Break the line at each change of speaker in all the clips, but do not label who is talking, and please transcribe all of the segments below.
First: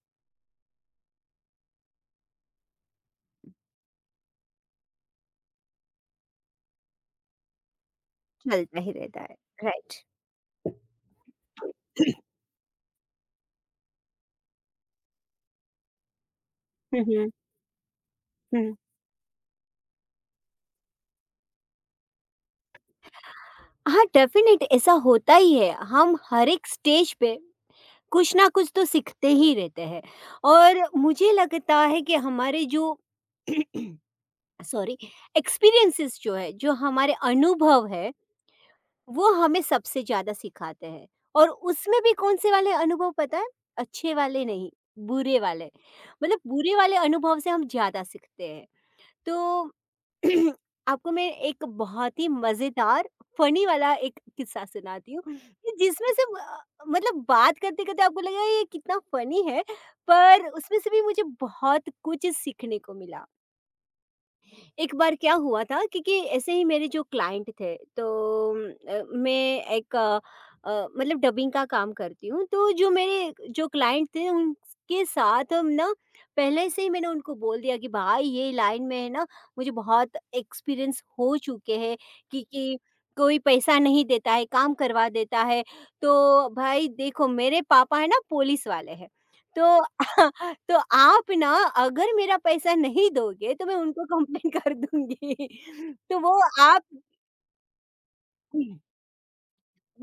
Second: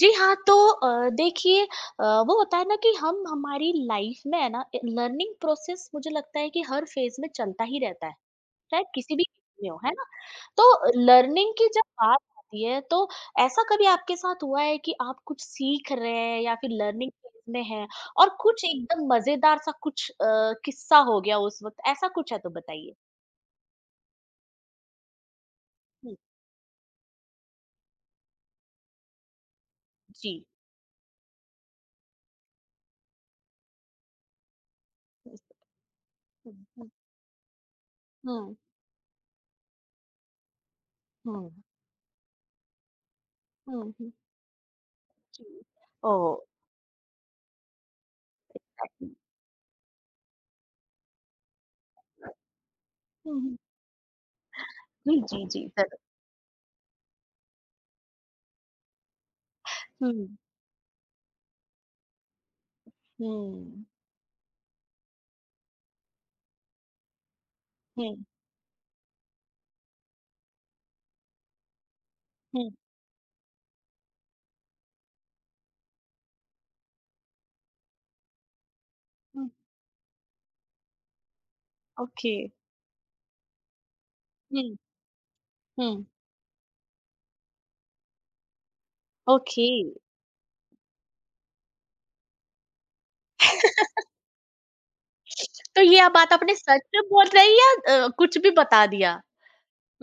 जी हाँ, तो देखिए वो होता है ना कि हम हमारी लाइफ में है ना लर्निंग प्रोसेस मुझे लगता है कि हर फेज में चलता ही रहता है,
चलता
चाहे
ही
किसी
रहता
भी
है,
phase में हो, है
राइट।
ना? तो लर्निंग की जब बात आती है तो ऐसा कभी आपके साथ हुआ है कि आप कुछ सीख रहे हैं या फिर
हुँ,
लर्निंग
हुँ,
फेज में हैं और कुछ
हुँ।
एकदम मजेदार सा कुछ किस्सा हो गया उस वक़्त, ऐसा कुछ है तो बताइए?
हाँ, डेफ़िनेट ऐसा होता ही है, हम
हुँ,
हर एक स्टेज पे कुछ ना कुछ तो सीखते ही रहते हैं
जी।
और मुझे लगता है कि हमारे जो सॉरी एक्सपीरियंसेस जो है,
हुँ,
जो
हुँ,
हमारे अनुभव है
हुँ,
वो हमें सबसे ज़्यादा सिखाते हैं। और
हुँ,
उसमें भी कौन-से वाले अनुभव पता है?
हुँ, हुँ, हुँ,
अच्छे वाले नहीं, बुरे
जी।
वाले।
ओह!
मतलब बुरे वाले अनुभव से हम ज़्यादा सीखते हैं। तो आपको मैं एक बहुत ही मज़ेदार
हुँ, हुँ।
फ़नी वाला एक किस्सा सुनाती
जी,
हूँ
जी, जी,
कि
ज़रूर।
जिसमें से मतलब बात करते-करते आपको लगेगा ये कितना फ़नी है,
हुँ,
पर उसमें से भी मुझे बहुत कुछ सीखने को मिला।
हुँ,
एक बार क्या हुआ था क्योंकि ऐसे ही मेरे जो क्लाइंट थे, तो
हुँ,
अ, मैं एक अ, अ, मतलब डबिंग का काम करती हूँ, तो
हुँ,
जो मेरे जो क्लाइंट थे उनके साथ हम ना पहले से ही मैंने उनको बोल दिया कि भाई ये लाइन में है ना
हुँ,
मुझे बहुत एक्सपीरियंस हो चुके हैं
ओके।
कि कोई पैसा नहीं देता है, काम
हुँ,
करवा देता है।
हुँ।
तो भाई देखो मेरे पापा है ना पुलिस वाले हैं, तो
ओके,
तो आप ना अगर मेरा पैसा नहीं दोगे तो मैं उनको कंप्लेन कर दूँगी।
तो ये आप
तो
बात
वो
आपने सच
आप
में बोल रही या कुछ भी बता दिया?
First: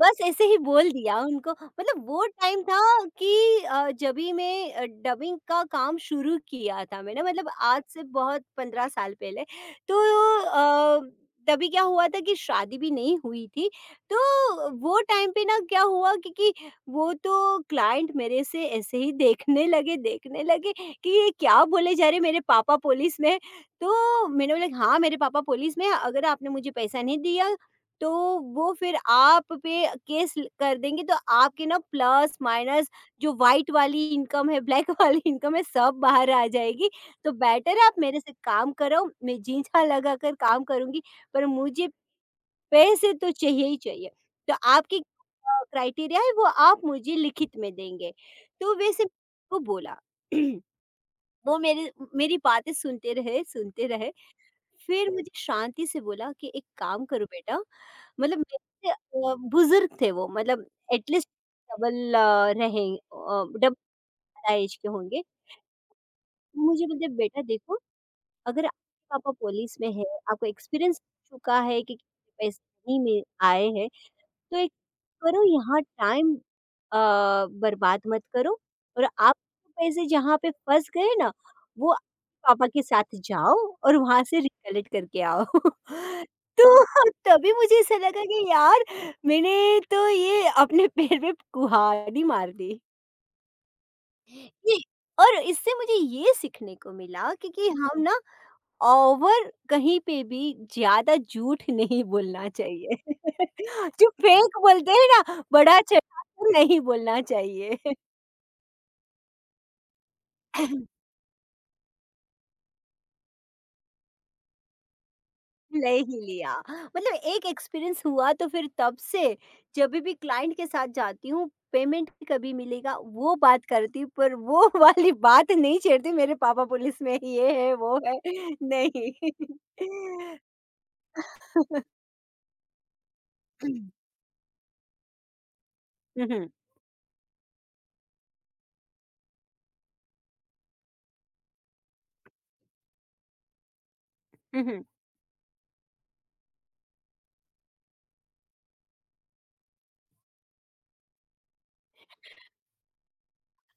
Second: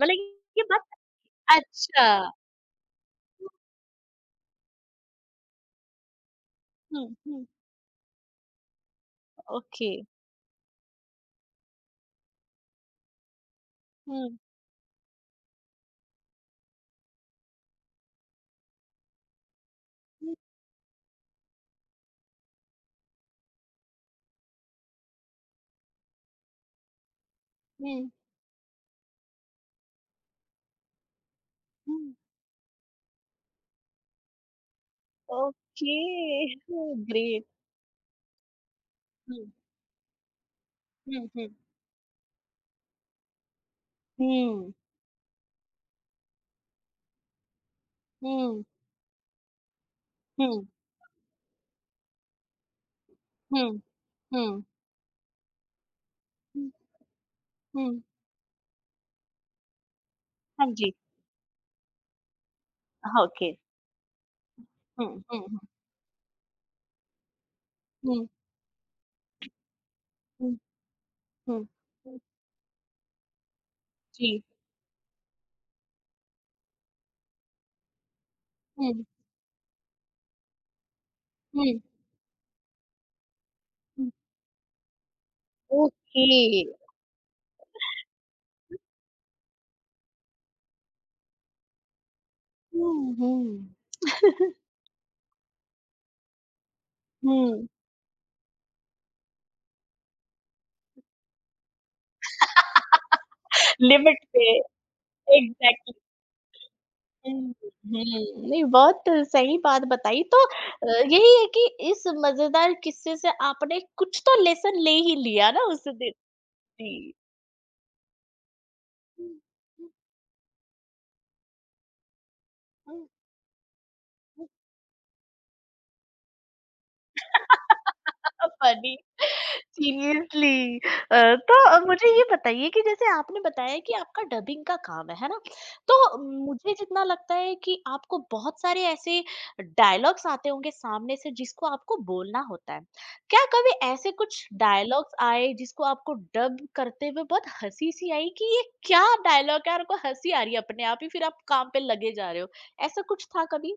मतलब
ऐसे ही
ये बात
बोल दिया उनको। मतलब वो
अच्छा,
टाइम था कि जभी मैं डबिंग का काम शुरू किया था
हुँ,
मैंने,
हुँ,
मतलब आज से बहुत 15 साल पहले।
ओके।
तो अ, तभी क्या हुआ था कि शादी भी नहीं हुई थी। तो
हुँ,
वो टाइम पे ना क्या हुआ क्योंकि वो तो क्लाइंट मेरे से ऐसे ही
हुँ,
देखने लगे कि ये क्या बोले जा रहे मेरे पापा पुलिस में हैं। तो मैंने बोला हाँ मेरे पापा पुलिस में हैं, अगर आपने मुझे पैसा नहीं दिया तो
हुँ,
वो फिर आप पे कर देंगे, तो आपके ना
हुँ।
प्लस माइनस जो वाइट वाली इनकम है, ब्लैक वाली इनकम है, सब
ओके,
बाहर आ जाएगी।
ओह
तो
ग्रेट।
बेटर है आप मेरे से काम करो, मैं
हुँ,
जींझा लगा कर काम करूंगी,
हुँ,
पर
हुँ,
मुझे पैसे तो चाहिए ही चाहिए। तो
हुँ,
आपकी क्राइटेरिया है वो आप मुझे लिखित में देंगे।
हुँ,
तो वैसे वो बोला,
हुँ,
वो मेरे मेरी बातें सुनते रहे
हुँ,
सुनते रहे,
हुँ,
फिर मुझे शांति से बोला कि एक
हुँ,
काम करो बेटा।
हुँ।
मतलब मेरे से बुजुर्ग थे वो, मतलब
हाँ जी,
एटलीस्ट डबल रहे,
हाँ, ओके।
डबल एज के
हुँ,
होंगे।
हुँ, हुँ।
मुझे बोलते बेटा देखो,
हुँ,
अगर आपके पापा पुलिस में है, आपको
हुँ,
एक्सपीरियंस
हुँ,
चुका है कि
हुँ। हुँ,
कितने पैसे नहीं मिल आए हैं।
जी।
तो एक करो, यहाँ टाइम अ, बर्बाद मत करो,
हुँ,
और आप पैसे जहाँ पे फँस गए ना,
हुँ।
वो पापा के साथ जाओ और
हुँ,
वहाँ से रिकलेक्ट करके आओ।
ओके।
तो तभी मुझे ऐसा लगा कि यार मैंने तो ये अपने पैर में कुल्हाड़ी मार दी।
हुँ, हुँ,
ये, और इससे मुझे ये सीखने को मिला
हुँ।
क्योंकि हम ना ओवर कहीं पे भी ज्यादा झूठ नहीं बोलना चाहिए। जो
लिमिट पे
फेक बोलते हैं ना, बड़ा
एग्ज़ैक्टली।
चढ़ा कर नहीं बोलना
हुँ,
चाहिए।
हुँ, नहीं बहुत सही बात बताई तो यही है कि इस मज़ेदार किस्से से आपने कुछ तो लेसन ले ही लिया ना उस
ले
दिन?
ही लिया।
जी।
मतलब एक एक्सपीरियंस हुआ तो फिर तब से
हुँ,
जब भी क्लाइंट के साथ जाती हूँ पेमेंट कभी
हुँ,
मिलेगा
हुँ,
वो बात करती हूँ, पर
हुँ।
वो वाली बात नहीं छेड़ती मेरे पापा पुलिस में ये है वो है
फनी।
नहीं।
सीरियसली तो मुझे ये बताइए कि जैसे आपने बताया
हम्म,
कि आपका डबिंग का काम है ना? तो
हम्म,
मुझे जितना लगता है कि आपको बहुत सारे ऐसे डायलॉग्स आते होंगे सामने से जिसको आपको बोलना होता है। क्या कभी ऐसे कुछ
हम्म।
डायलॉग्स आए जिसको आपको डब करते हुए बहुत हँसी-सी आई कि ये क्या डायलॉग है और आपको हँसी आ रही है अपने आप ही फिर आप काम पे लगे जा रहे हो। ऐसा कुछ था कभी?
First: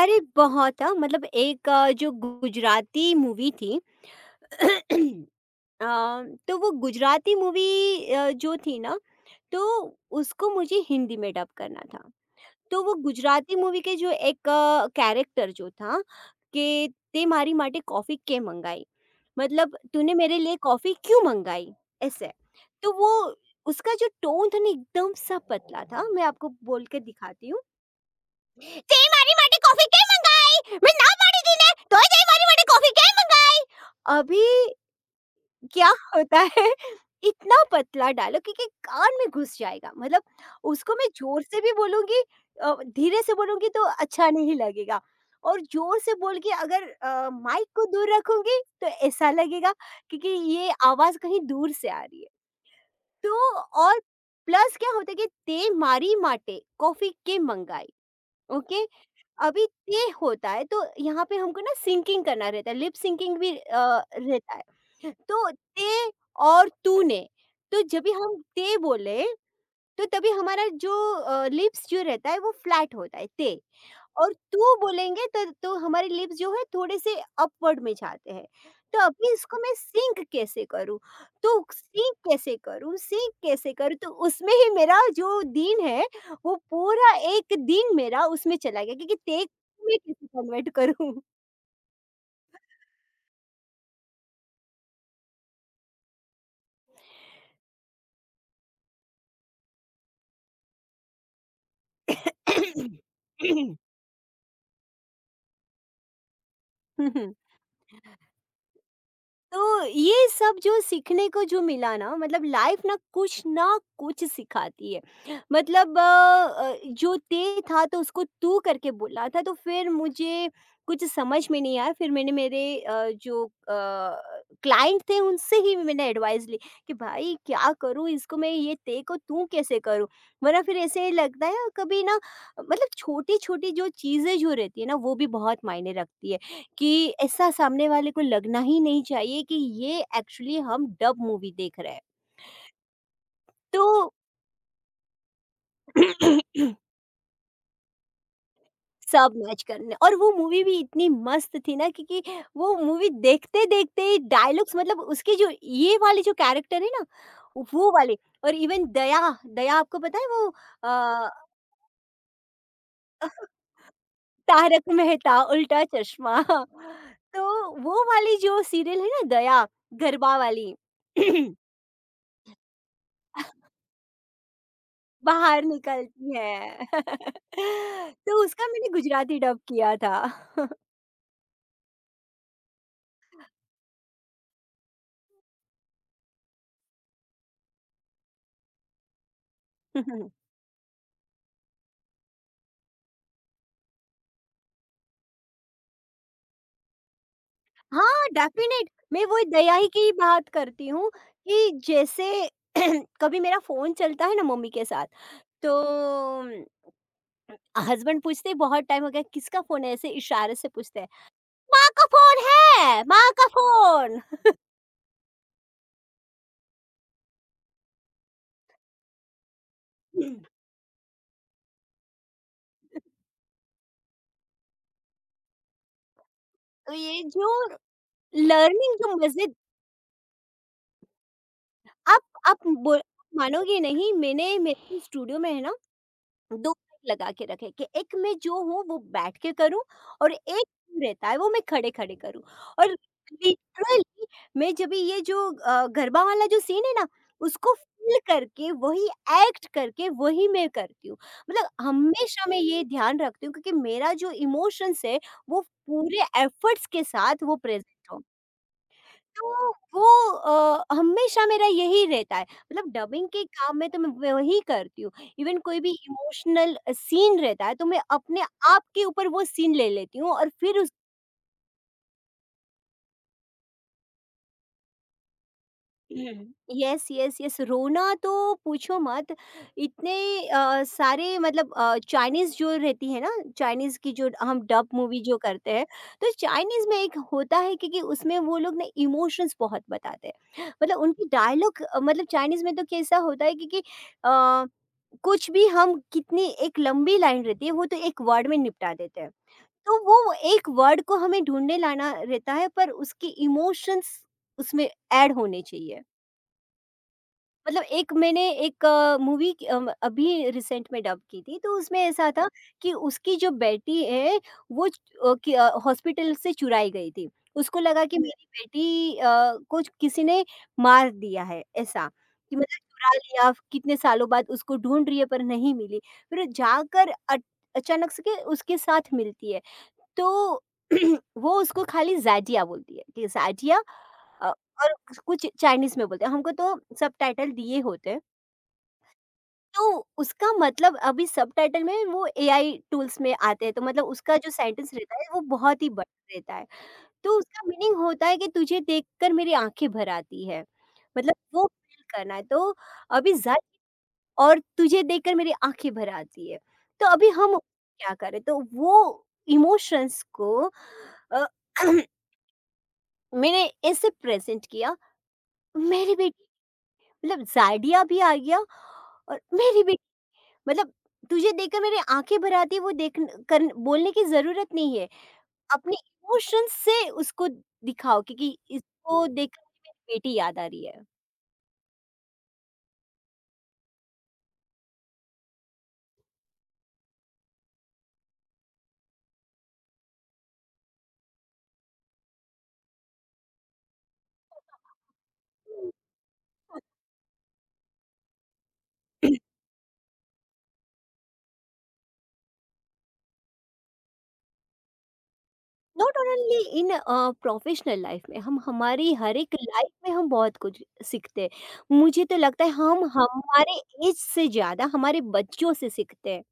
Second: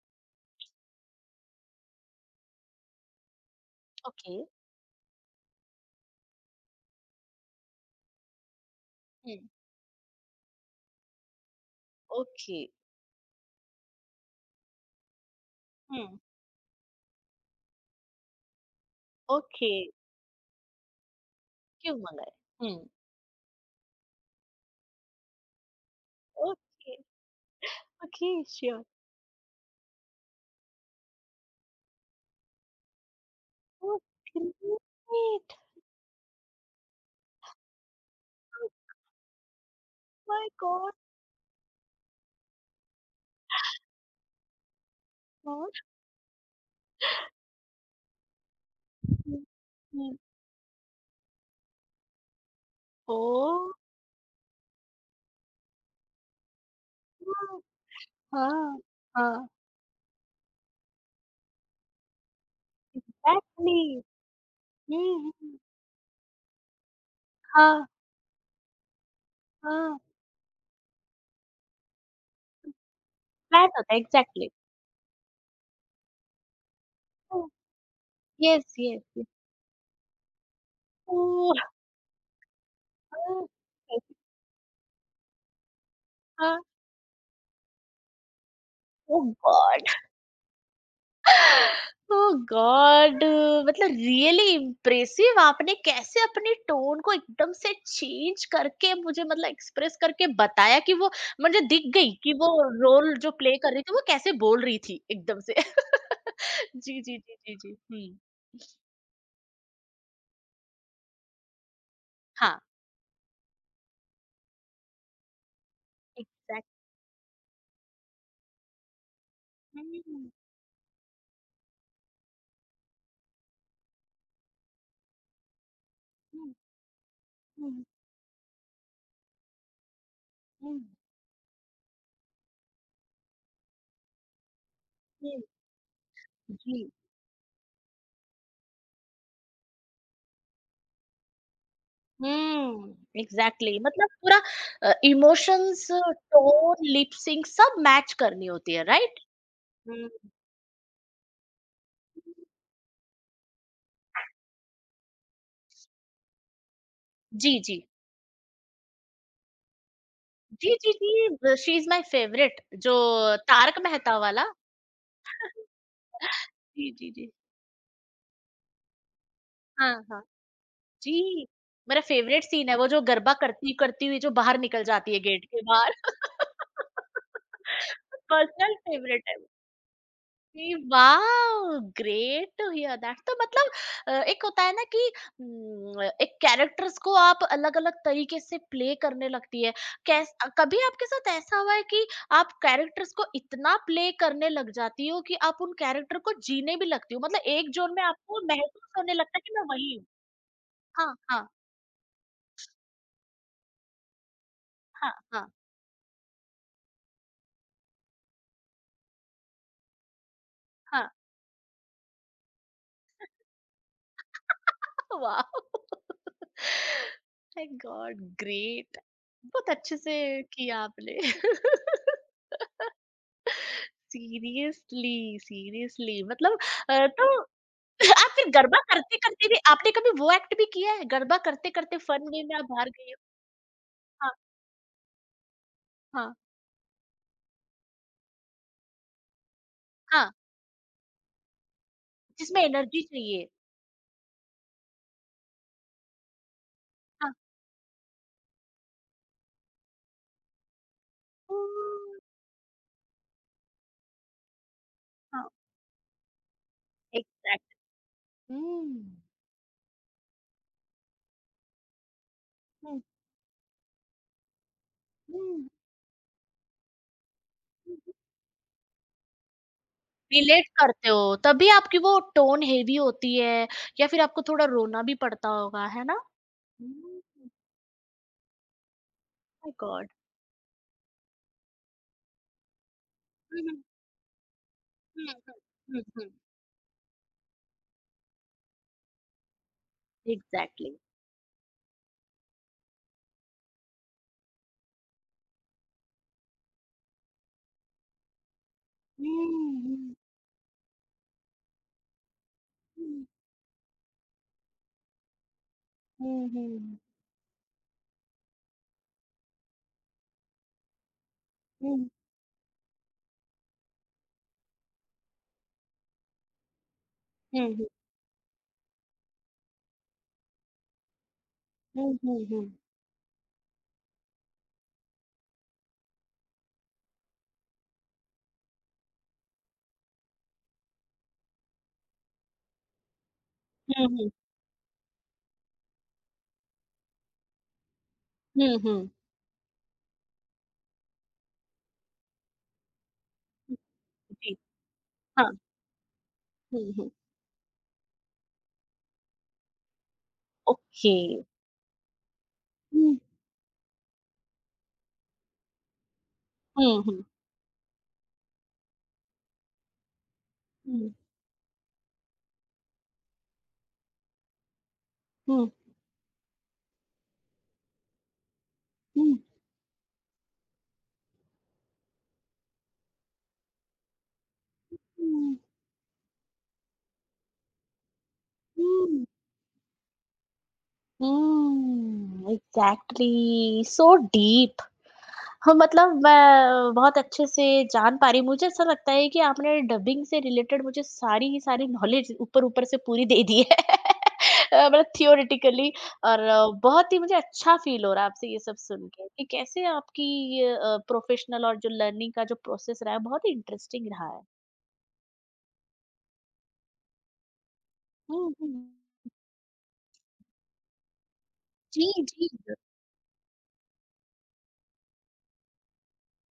अरे बहुत मतलब एक जो गुजराती मूवी थी
ओके।
अ, तो वो गुजराती मूवी जो थी ना,
हुँ।
तो उसको मुझे हिंदी में डब करना था।
ओके।
तो वो गुजराती मूवी के जो एक कैरेक्टर जो था
हुँ।
कि "તે મારી માટે कॉफ़ी क्यों मंगाई?"
ओके।
मतलब "तूने मेरे लिए कॉफ़ी क्यों मंगाई?"
क्यों
ऐसे।
मंगाए? हुँ।
तो वो उसका जो टोन था ना एकदम सा पतला था, मैं आपको बोल
ओके।
के दिखाती हूँ।
Okay, sure.
તે મારી માટે કોફી કેમ મંગાઈ मैं ना पाड़ी थी ने तो ये मारी માટે कॉफी કેમ મંગાઈ।
Oh,
अभी
great.
क्या होता है इतना पतला डालो क्योंकि
Oh
कान में घुस जाएगा मतलब
my God,
उसको मैं जोर से भी बोलूंगी, अ, धीरे से बोलूंगी तो अच्छा नहीं लगेगा, और
what
जोर से बोल के अगर माइक को दूर रखूंगी तो ऐसा लगेगा
happened?
क्योंकि ये आवाज कहीं दूर से आ रही है। तो
Oh,
और प्लस क्या होता है कि તે મારી માટે કોફી કેમ મંગાઈ,
हाँ,
ओके।
हाँ,
अभी ये होता है तो यहाँ पे हमको ना सिंकिंग करना रहता है, लिप सिंकिंग भी
exactly.
रहता है।
हम्म,
तो
हम्म,
ते और तूने, तो
हाँ,
जब भी हम ते बोले
हाँ,
तो तभी हमारा जो लिप्स जो रहता है वो फ्लैट होता है, ते।
flat होता
और
exactly.
तू बोलेंगे तो हमारे लिप्स जो है थोड़े से
Oh,
अपवर्ड में जाते हैं।
yes,
तो
yes, yes.
अभी इसको मैं सिंक कैसे करूँ,
Oh,
तो सिंक कैसे करूँ सिंक
हाँ,
कैसे करूँ, तो उसमें ही मेरा जो दिन है वो पूरा एक दिन मेरा उसमें चला गया क्योंकि
oh
टेक
God.
में कैसे कन्वर्ट करूँ।
ओह गॉड मतलब रियली इम्प्रेसिव आपने कैसे अपने टोन को एकदम से चेंज करके मुझे मतलब एक्सप्रेस करके बताया कि वो मुझे दिख गई कि वो रोल जो प्ले कर रही थी वो कैसे बोल रही थी एकदम से जी जी
हम्म।
जी जी जी
तो ये सब जो सीखने को जो मिला ना मतलब
हाँ
लाइफ ना कुछ सिखाती है। मतलब
एग्जैक्टली
जो ते था तो उसको तू करके बोला था तो फिर
हम्म
मुझे कुछ समझ में नहीं आया, फिर मैंने मेरे जो क्लाइंट थे उनसे ही मैंने एडवाइस
हम्म,
ली कि भाई
हम्म,
क्या
हम्म,
करूँ इसको, मैं ये ते को तू कैसे करूँ। वरना फिर ऐसे लगता है कभी ना, मतलब छोटी छोटी जो चीज़ें जो रहती है ना वो भी
हम्म,
बहुत मायने रखती है,
जी
कि ऐसा सामने वाले को लगना ही नहीं चाहिए कि ये एक्चुअली हम डब मूवी देख रहे हैं।
Hmm exactly exactly. मतलब
तो
पूरा इमोशंस टोन लिप सिंक सब मैच करनी होती है राइट
सब मैच करने,
हम्म
और वो मूवी भी इतनी मस्त थी ना क्योंकि वो मूवी देखते-देखते ही डायलॉग्स मतलब उसके जो ये वाले जो कैरेक्टर है ना,
जी, जी।
वो वाले, और इवन दया, दया आपको पता है वो
जी, जी, जी, शी इज़ माय फेवरेट जो तारक मेहता वाला।
तारक मेहता उल्टा चश्मा।
जी, जी, जी।
तो वो वाली जो सीरियल है ना दया,
हाँ, हाँ।
गरबा वाली
जी, मेरा फेवरेट सीन है वो जो गरबा करती-करती हुई जो बाहर निकल जाती है गेट के
बाहर
बाहर।
निकलती है। तो उसका
पर्सनल
मैंने
फेवरेट है
गुजराती
वो।
डब किया था।
Wow great to hear that तो मतलब एक होता है ना कि एक कैरेक्टर्स को आप अलग अलग तरीके से प्ले करने लगती है कैस कभी आपके साथ ऐसा हुआ है कि आप कैरेक्टर्स को इतना प्ले करने लग जाती हो कि आप उन कैरेक्टर को जीने भी लगती हो मतलब एक जोन में
हाँ,
आपको
डेफ़िनेट
महसूस होने
मैं
लगता है
वो
कि मैं
दया ही
वही हूँ
की बात करती हूँ
हाँ हाँ
कि जैसे कभी मेरा फ़ोन चलता है ना मम्मी के साथ,
हाँ हाँ
तो हस्बैंड पूछते हैं बहुत टाइम हो गया किसका फ़ोन है? ऐसे इशारे से पूछते हैं,
हाँ
"माँ का फ़ोन है, माँ का फ़ोन।"
वाह माय गॉड ग्रेट बहुत अच्छे से किया आपने सीरियसली, सीरियसली मतलब
तो ये
तो
जो
आप फिर गरबा
लर्निंग जो मज़े,
करते-करते भी आपने कभी वो एक्ट भी किया है? गरबा करते-करते
आप
फन वे में आप
आप
बाहर
बोल
गई हो?
मानोगे नहीं
हाँ,
मैंने मेरे स्टूडियो में है ना
हाँ,
2 माइक लगा के रखें कि एक मैं जो हूँ वो बैठ के करूँ
हाँ,
और एक रहता है वो मैं खड़े-खड़े करूँ।
जिसमें
और
एनर्जी चाहिए।
लिटरली मैं जब भी ये जो गरबा वाला जो सीन है ना,
हाँ,
उसको फ़ील करके वही एक्ट करके वही मैं करती हूँ। मतलब
हुँ,
हमेशा मैं ये ध्यान रखती हूँ क्योंकि मेरा जो इमोशंस है
हाँ,
वो पूरे एफर्ट्स के साथ वो
एग्ज़ैक्ट
प्रेज़ेंट हो।
हुँ,
तो वो हमेशा मेरा यही रहता है, मतलब
हुँ,
डबिंग के काम में तो मैं वही करती हूँ। इवन
हुँ।
कोई भी इमोशनल सीन रहता है तो मैं अपने आप के ऊपर वो सीन ले लेती हूँ और
रिलेट
फिर
करते हो, तभी आपकी वो टोन हेवी होती है या फिर आपको थोड़ा रोना भी पड़ता होगा, है ना?
हुँ। यस,
हुँ,
यस, यस, रोना तो पूछो मत,
माय गॉड!
इतने सारे मतलब चाइनीज़ जो रहती है ना,
हुँ, हुँ,
चाइनीज़ की जो हम डब मूवी
हुँ,
जो
हुँ,
करते हैं,
हुँ, हुँ,
तो चाइनीज़ में एक होता है क्योंकि उसमें वो लोग ना इमोशंस बहुत बताते हैं।
एग्ज़ैक्टली।
मतलब उनकी डायलॉग मतलब चाइनीज़ में तो कैसा होता है क्योंकि अ, कुछ भी हम कितनी एक लंबी लाइन रहती है, वो तो एक वर्ड में निपटा देते हैं।
हुँ,
तो
हुँ,
वो एक वर्ड को हमें ढूँढने लाना रहता है, पर
हुँ,
उसके इमोशंस उसमें ऐड होने चाहिए।
हुँ, हुँ।
मतलब एक मैंने एक मूवी अभी रिसेंट में डब की थी, तो उसमें
Hmm.
ऐसा था कि उसकी जो बेटी है, वो च अ, कि अ, हॉस्पिटल से चुराई गई थी। उसको
Hmm.
लगा कि मेरी बेटी को किसी ने मार दिया है, ऐसा।
Hmm.
कि
Hmm.
मतलब चुरा लिया, कितने सालों बाद उसको ढूँढ रही है पर नहीं मिली। फिर जाकर अट अचानक से के उसके साथ मिलती है। तो वो उसको खाली ज़ाज़िया बोलती है कि ज़ाज़िया,
Hmm.
अ, और कुछ चाइनीज़ में बोलते हैं, हमको तो सबटाइटल दिए होते हैं।
Hmm. Hmm.
तो उसका मतलब अभी सबटाइटल में वो एआई टूल्स में आते हैं,
Hmm.
तो मतलब उसका जो सेंटेंस रहता है वो बहुत ही बड़ा रहता है।
Hmm.
तो उसका मीनिंग होता है कि तुझे देखकर मेरी आँखें भर आती है, मतलब वो फ़ील करना है। तो
Hmm.
अभी ज़च और तुझे देखकर मेरी आँखें भर आती है, तो अभी हम क्या करें? तो वो इमोशंस को अ, मैंने ऐसे प्रेज़ेंट किया,
Hmm.
मेरी बेटी मतलब ज़ायडिया भी आ गया,
Hmm.
और मेरी भी मतलब तुझे देखकर मेरी आंखें भर आती है, वो देख कर बोलने की ज़रूरत नहीं है। अपने इमोशंस से उसको दिखाओ क्योंकि
Hmm.
इसको देखकर मुझे मेरी बेटी याद आ रही है।
Hmm. Exactly. So deep. हाँ, मतलब मैं बहुत अच्छे से जान पा रही हूँ। मुझे ऐसा लगता है कि आपने डबिंग से रिलेटेड मुझे सारी की सारी नॉलेज ऊपर-ऊपर से पूरी दे दी है। मतलब थियोरेटिकली और बहुत ही मुझे अच्छा फ़ील हो रहा है आपसे ये सब सुन के कि कैसे आपकी ये प्रोफ़ेशनल और जो लर्निंग का जो प्रोसेस रहा है, बहुत ही इंटरेस्टिंग रहा है।
Not only in professional life में
हुँ,
हम
हुँ।
हमारी हर एक लाइफ में हम बहुत कुछ सीखते हैं।
जी,
मुझे तो
जी।
लगता है हम हमारे ऐज से ज़्यादा हमारे बच्चों से सीखते हैं।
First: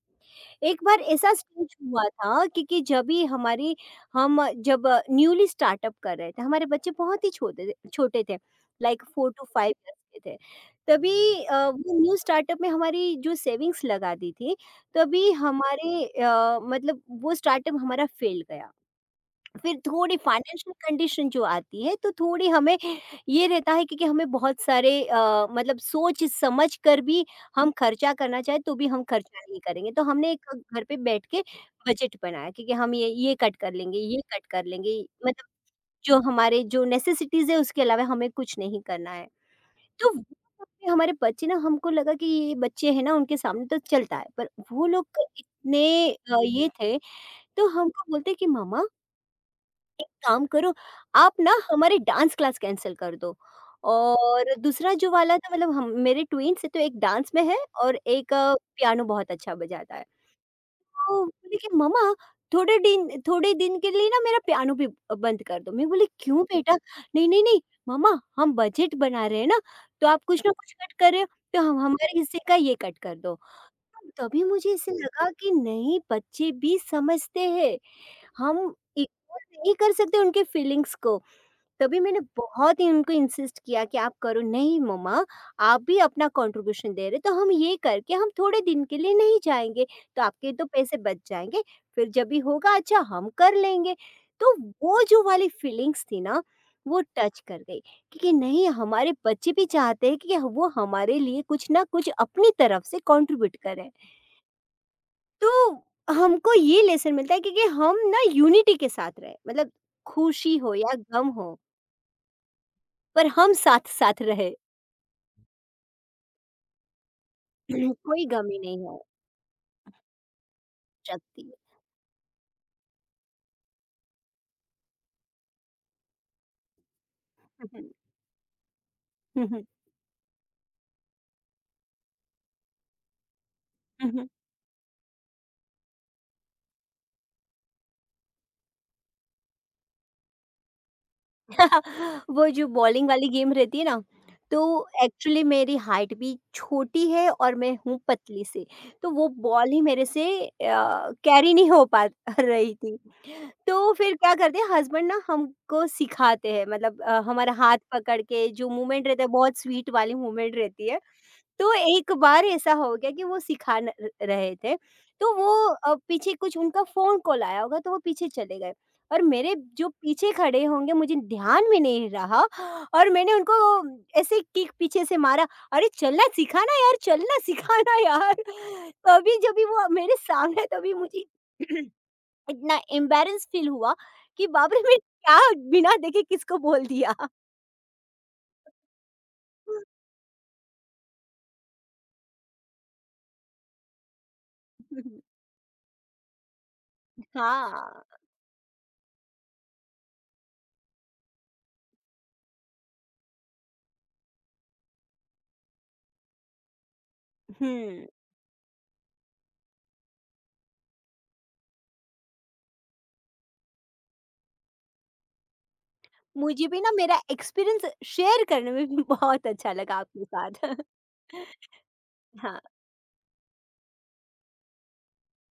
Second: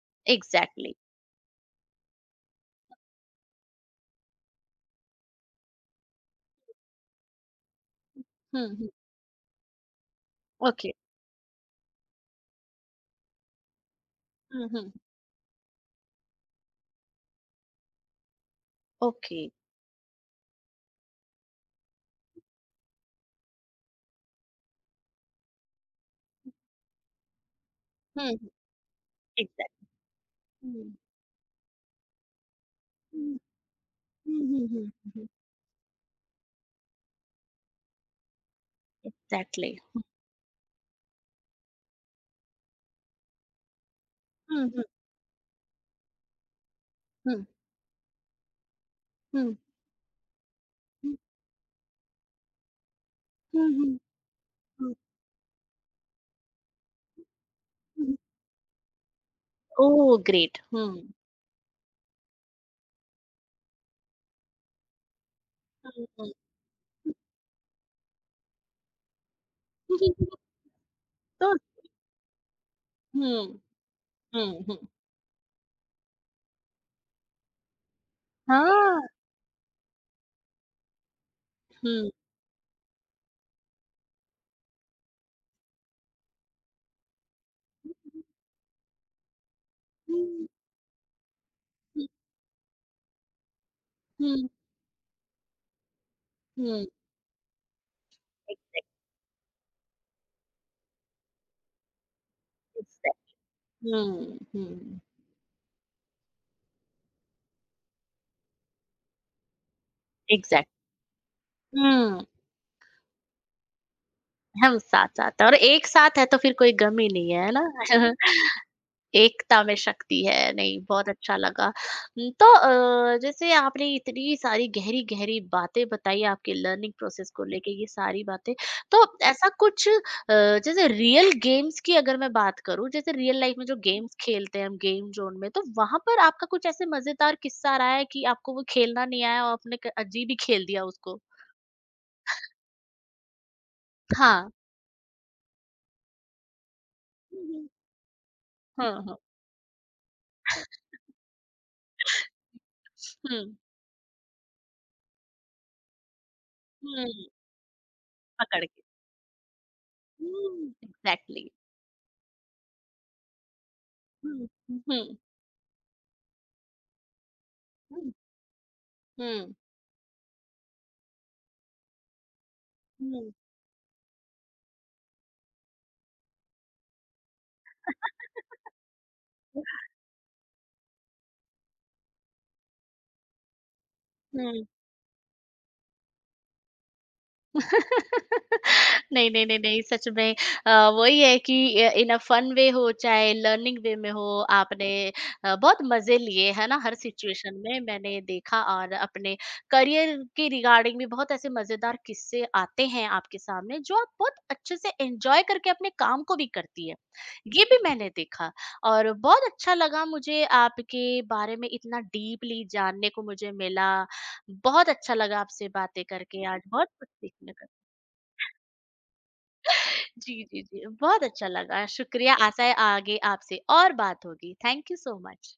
एक
एग्ज़ैक्टली।
बार ऐसा स्टेज हुआ था कि जब भी हमारी हम जब न्यूली स्टार्टअप कर रहे थे, हमारे बच्चे बहुत ही छोटे थे,
हुँ, हुँ।
लाइक 4 टू 5 इयर्स के थे।
ओके।
तभी वो न्यू स्टार्टअप में हमारी जो सेविंग्स लगा दी थी,
हुँ, हुँ।
तभी हमारे मतलब वो स्टार्टअप हमारा फ़ेल गया।
ओके।
फिर थोड़ी फाइनेंशियल कंडीशन जो आती है तो थोड़ी हमें ये रहता है क्योंकि हमें बहुत सारे मतलब सोच समझ कर भी हम खर्चा
हुँ,
करना
हुँ।
चाहे तो भी हम खर्चा नहीं
एग्ज़ैक्ट
करेंगे, तो हमने एक घर
हुँ।
पे बैठ के बजट बनाया क्योंकि हम ये
हुँ,
कट कर लेंगे, ये
हुँ,
कट कर
हुँ, हुँ,
लेंगे,
हुँ।
मतलब जो हमारे जो नेसेसिटीज है उसके अलावा हमें कुछ नहीं करना है।
एग्ज़ैक्टली।
तो वो करके हमारे बच्चे ना, हमको लगा कि ये बच्चे हैं ना उनके सामने तो चलता है, पर
हुँ, हुँ,
वो लोग इतने ये थे,
हुँ।
तो हमको बोलते कि मामा
हुँ।
काम करो,
हुँ,
आप ना हमारे डांस क्लास कैंसल कर दो।
हुँ, हुँ,
और दूसरा
हुँ,
जो वाला था मतलब हम मेरे ट्विन्स हैं, तो एक डांस में है और
हुँ।
एक पियानो बहुत अच्छा बजाता है।
ओह! ग्रेट। हुँ।
तो बोले कि मम्मा थोड़े दिन के लिए ना मेरा पियानो भी बंद कर दो। मैं बोली
हुँ, हुँ।
क्यों बेटा? नहीं, नहीं, नहीं मम्मा, हम बजट बना रहे हैं ना, तो आप कुछ ना कुछ कट कर रहे हो,
तो
तो हम हमारे हिस्से का ये कट कर दो।
हुँ,
तभी
हुँ,
मुझे
हुँ।
ऐसे लगा कि नहीं, बच्चे भी समझते हैं। हम
हाँ।
इग्नोर नहीं कर सकते उनके फीलिंग्स को। तभी
हुँ।
मैंने बहुत ही उनको इंसिस्ट किया कि आप करो, नहीं मम्मा आप भी अपना कंट्रीब्यूशन दे रहे, तो हम ये करके हम थोड़े दिन के लिए नहीं जाएँगे, तो
हुँ,
आपके तो पैसे बच जाएँगे, फिर जब भी होगा अच्छा हम कर लेंगे।
हुँ, हुँ,
तो वो जो वाली फीलिंग्स थी ना,
हुँ।
वो टच कर गई क्योंकि नहीं हमारे बच्चे भी चाहते हैं कि वो हमारे लिए कुछ ना कुछ अपनी तरफ से
एग्ज़ैक्ट
कंट्रीब्यूट करें।
हुँ, हुँ।
तो हमको ये लेसन मिलता है क्योंकि हम ना यूनिटी के साथ रहे, मतलब खुशी
एग्ज़ैक्ट
हो या गम हो
हुँ,
पर हम साथ साथ रहे।
हम साथ-साथ और एक साथ है तो फिर कोई गम ही नहीं है, है ना?
कोई गम ही नहीं है,
एकता में शक्ति है। नहीं, बहुत अच्छा
शक्ति है।
लगा। तो जैसे आपने इतनी सारी गहरी-गहरी बातें बताई आपके लर्निंग प्रोसेस को लेके ये
हम्म,
सारी बातें। तो ऐसा कुछ जैसे रियल गेम्स की अगर मैं बात करूँ, जैसे रियल लाइफ में जो
हम्म,
गेम्स
हम्म।
खेलते हैं हम गेम ज़ोन में, तो वहाँ पर आपका कुछ ऐसे मज़ेदार किस्सा रहा है कि आपको वो खेलना नहीं आया और आपने क अजीब ही खेल दिया उसको?
वो जो बॉलिंग वाली गेम रहती है ना,
हाँ।
तो एक्चुअली मेरी हाइट भी छोटी है
हुँ,
और
हुँ।
मैं हूँ पतली से,
हाँ,
तो
हाँ।
वो बॉल ही मेरे से कैरी नहीं हो पा रही थी,
हुँ,
तो फिर क्या करते हैं हस्बैंड ना हमको सिखाते हैं मतलब
हुँ,
हमारा हाथ पकड़ के
पकड़
जो
के।
मूवमेंट रहता है बहुत स्वीट वाली मूवमेंट
हुँ,
रहती है।
एग्ज़ैक्टली।
तो एक बार ऐसा हो गया कि वो सिखा न- र-
हुँ,
रहे थे,
हुँ, हुँ,
तो वो पीछे कुछ उनका फोन कॉल आया होगा तो वो पीछे चले गए, और
हुँ।
मेरे जो पीछे खड़े होंगे मुझे ध्यान में नहीं रहा, और
Hmm.
मैंने उनको ऐसे किक पीछे से मारा, अरे चलना सिखाना यार, चलना सिखाना यार। तो अभी जब भी वो मेरे सामने तभी मुझे इतना एम्बैरेंस फील हुआ कि बाप रे मैं क्या बिना देखे किसको बोल दिया।
Hmm. नहीं, नहीं, नहीं, नहीं, सच में वही है कि इन अ फन वे हो चाहे लर्निंग वे में हो आपने बहुत मज़े लिए, है ना? हर सिचुएशन में
हाँ।
मैंने देखा और अपने करियर के रिगार्डिंग भी बहुत ऐसे मज़ेदार किस्से आते हैं आपके सामने जो आप बहुत अच्छे से एन्जॉय करके अपने काम को भी करती है। ये भी
हम्म।
मैंने देखा और बहुत अच्छा लगा मुझे आपके बारे में इतना डीपली जानने को मुझे मिला। बहुत अच्छा लगा आपसे बातें करके आज
मुझे भी
बहुत
ना
कुछ
मेरा
सीखने को
एक्सपीरियंस शेयर करने में भी बहुत अच्छा लगा आपके
जी, जी,
साथ।
जी। बहुत अच्छा लगा, शुक्रिया।
हाँ।
आशा है आगे आपसे और बात होगी। Thank you so much.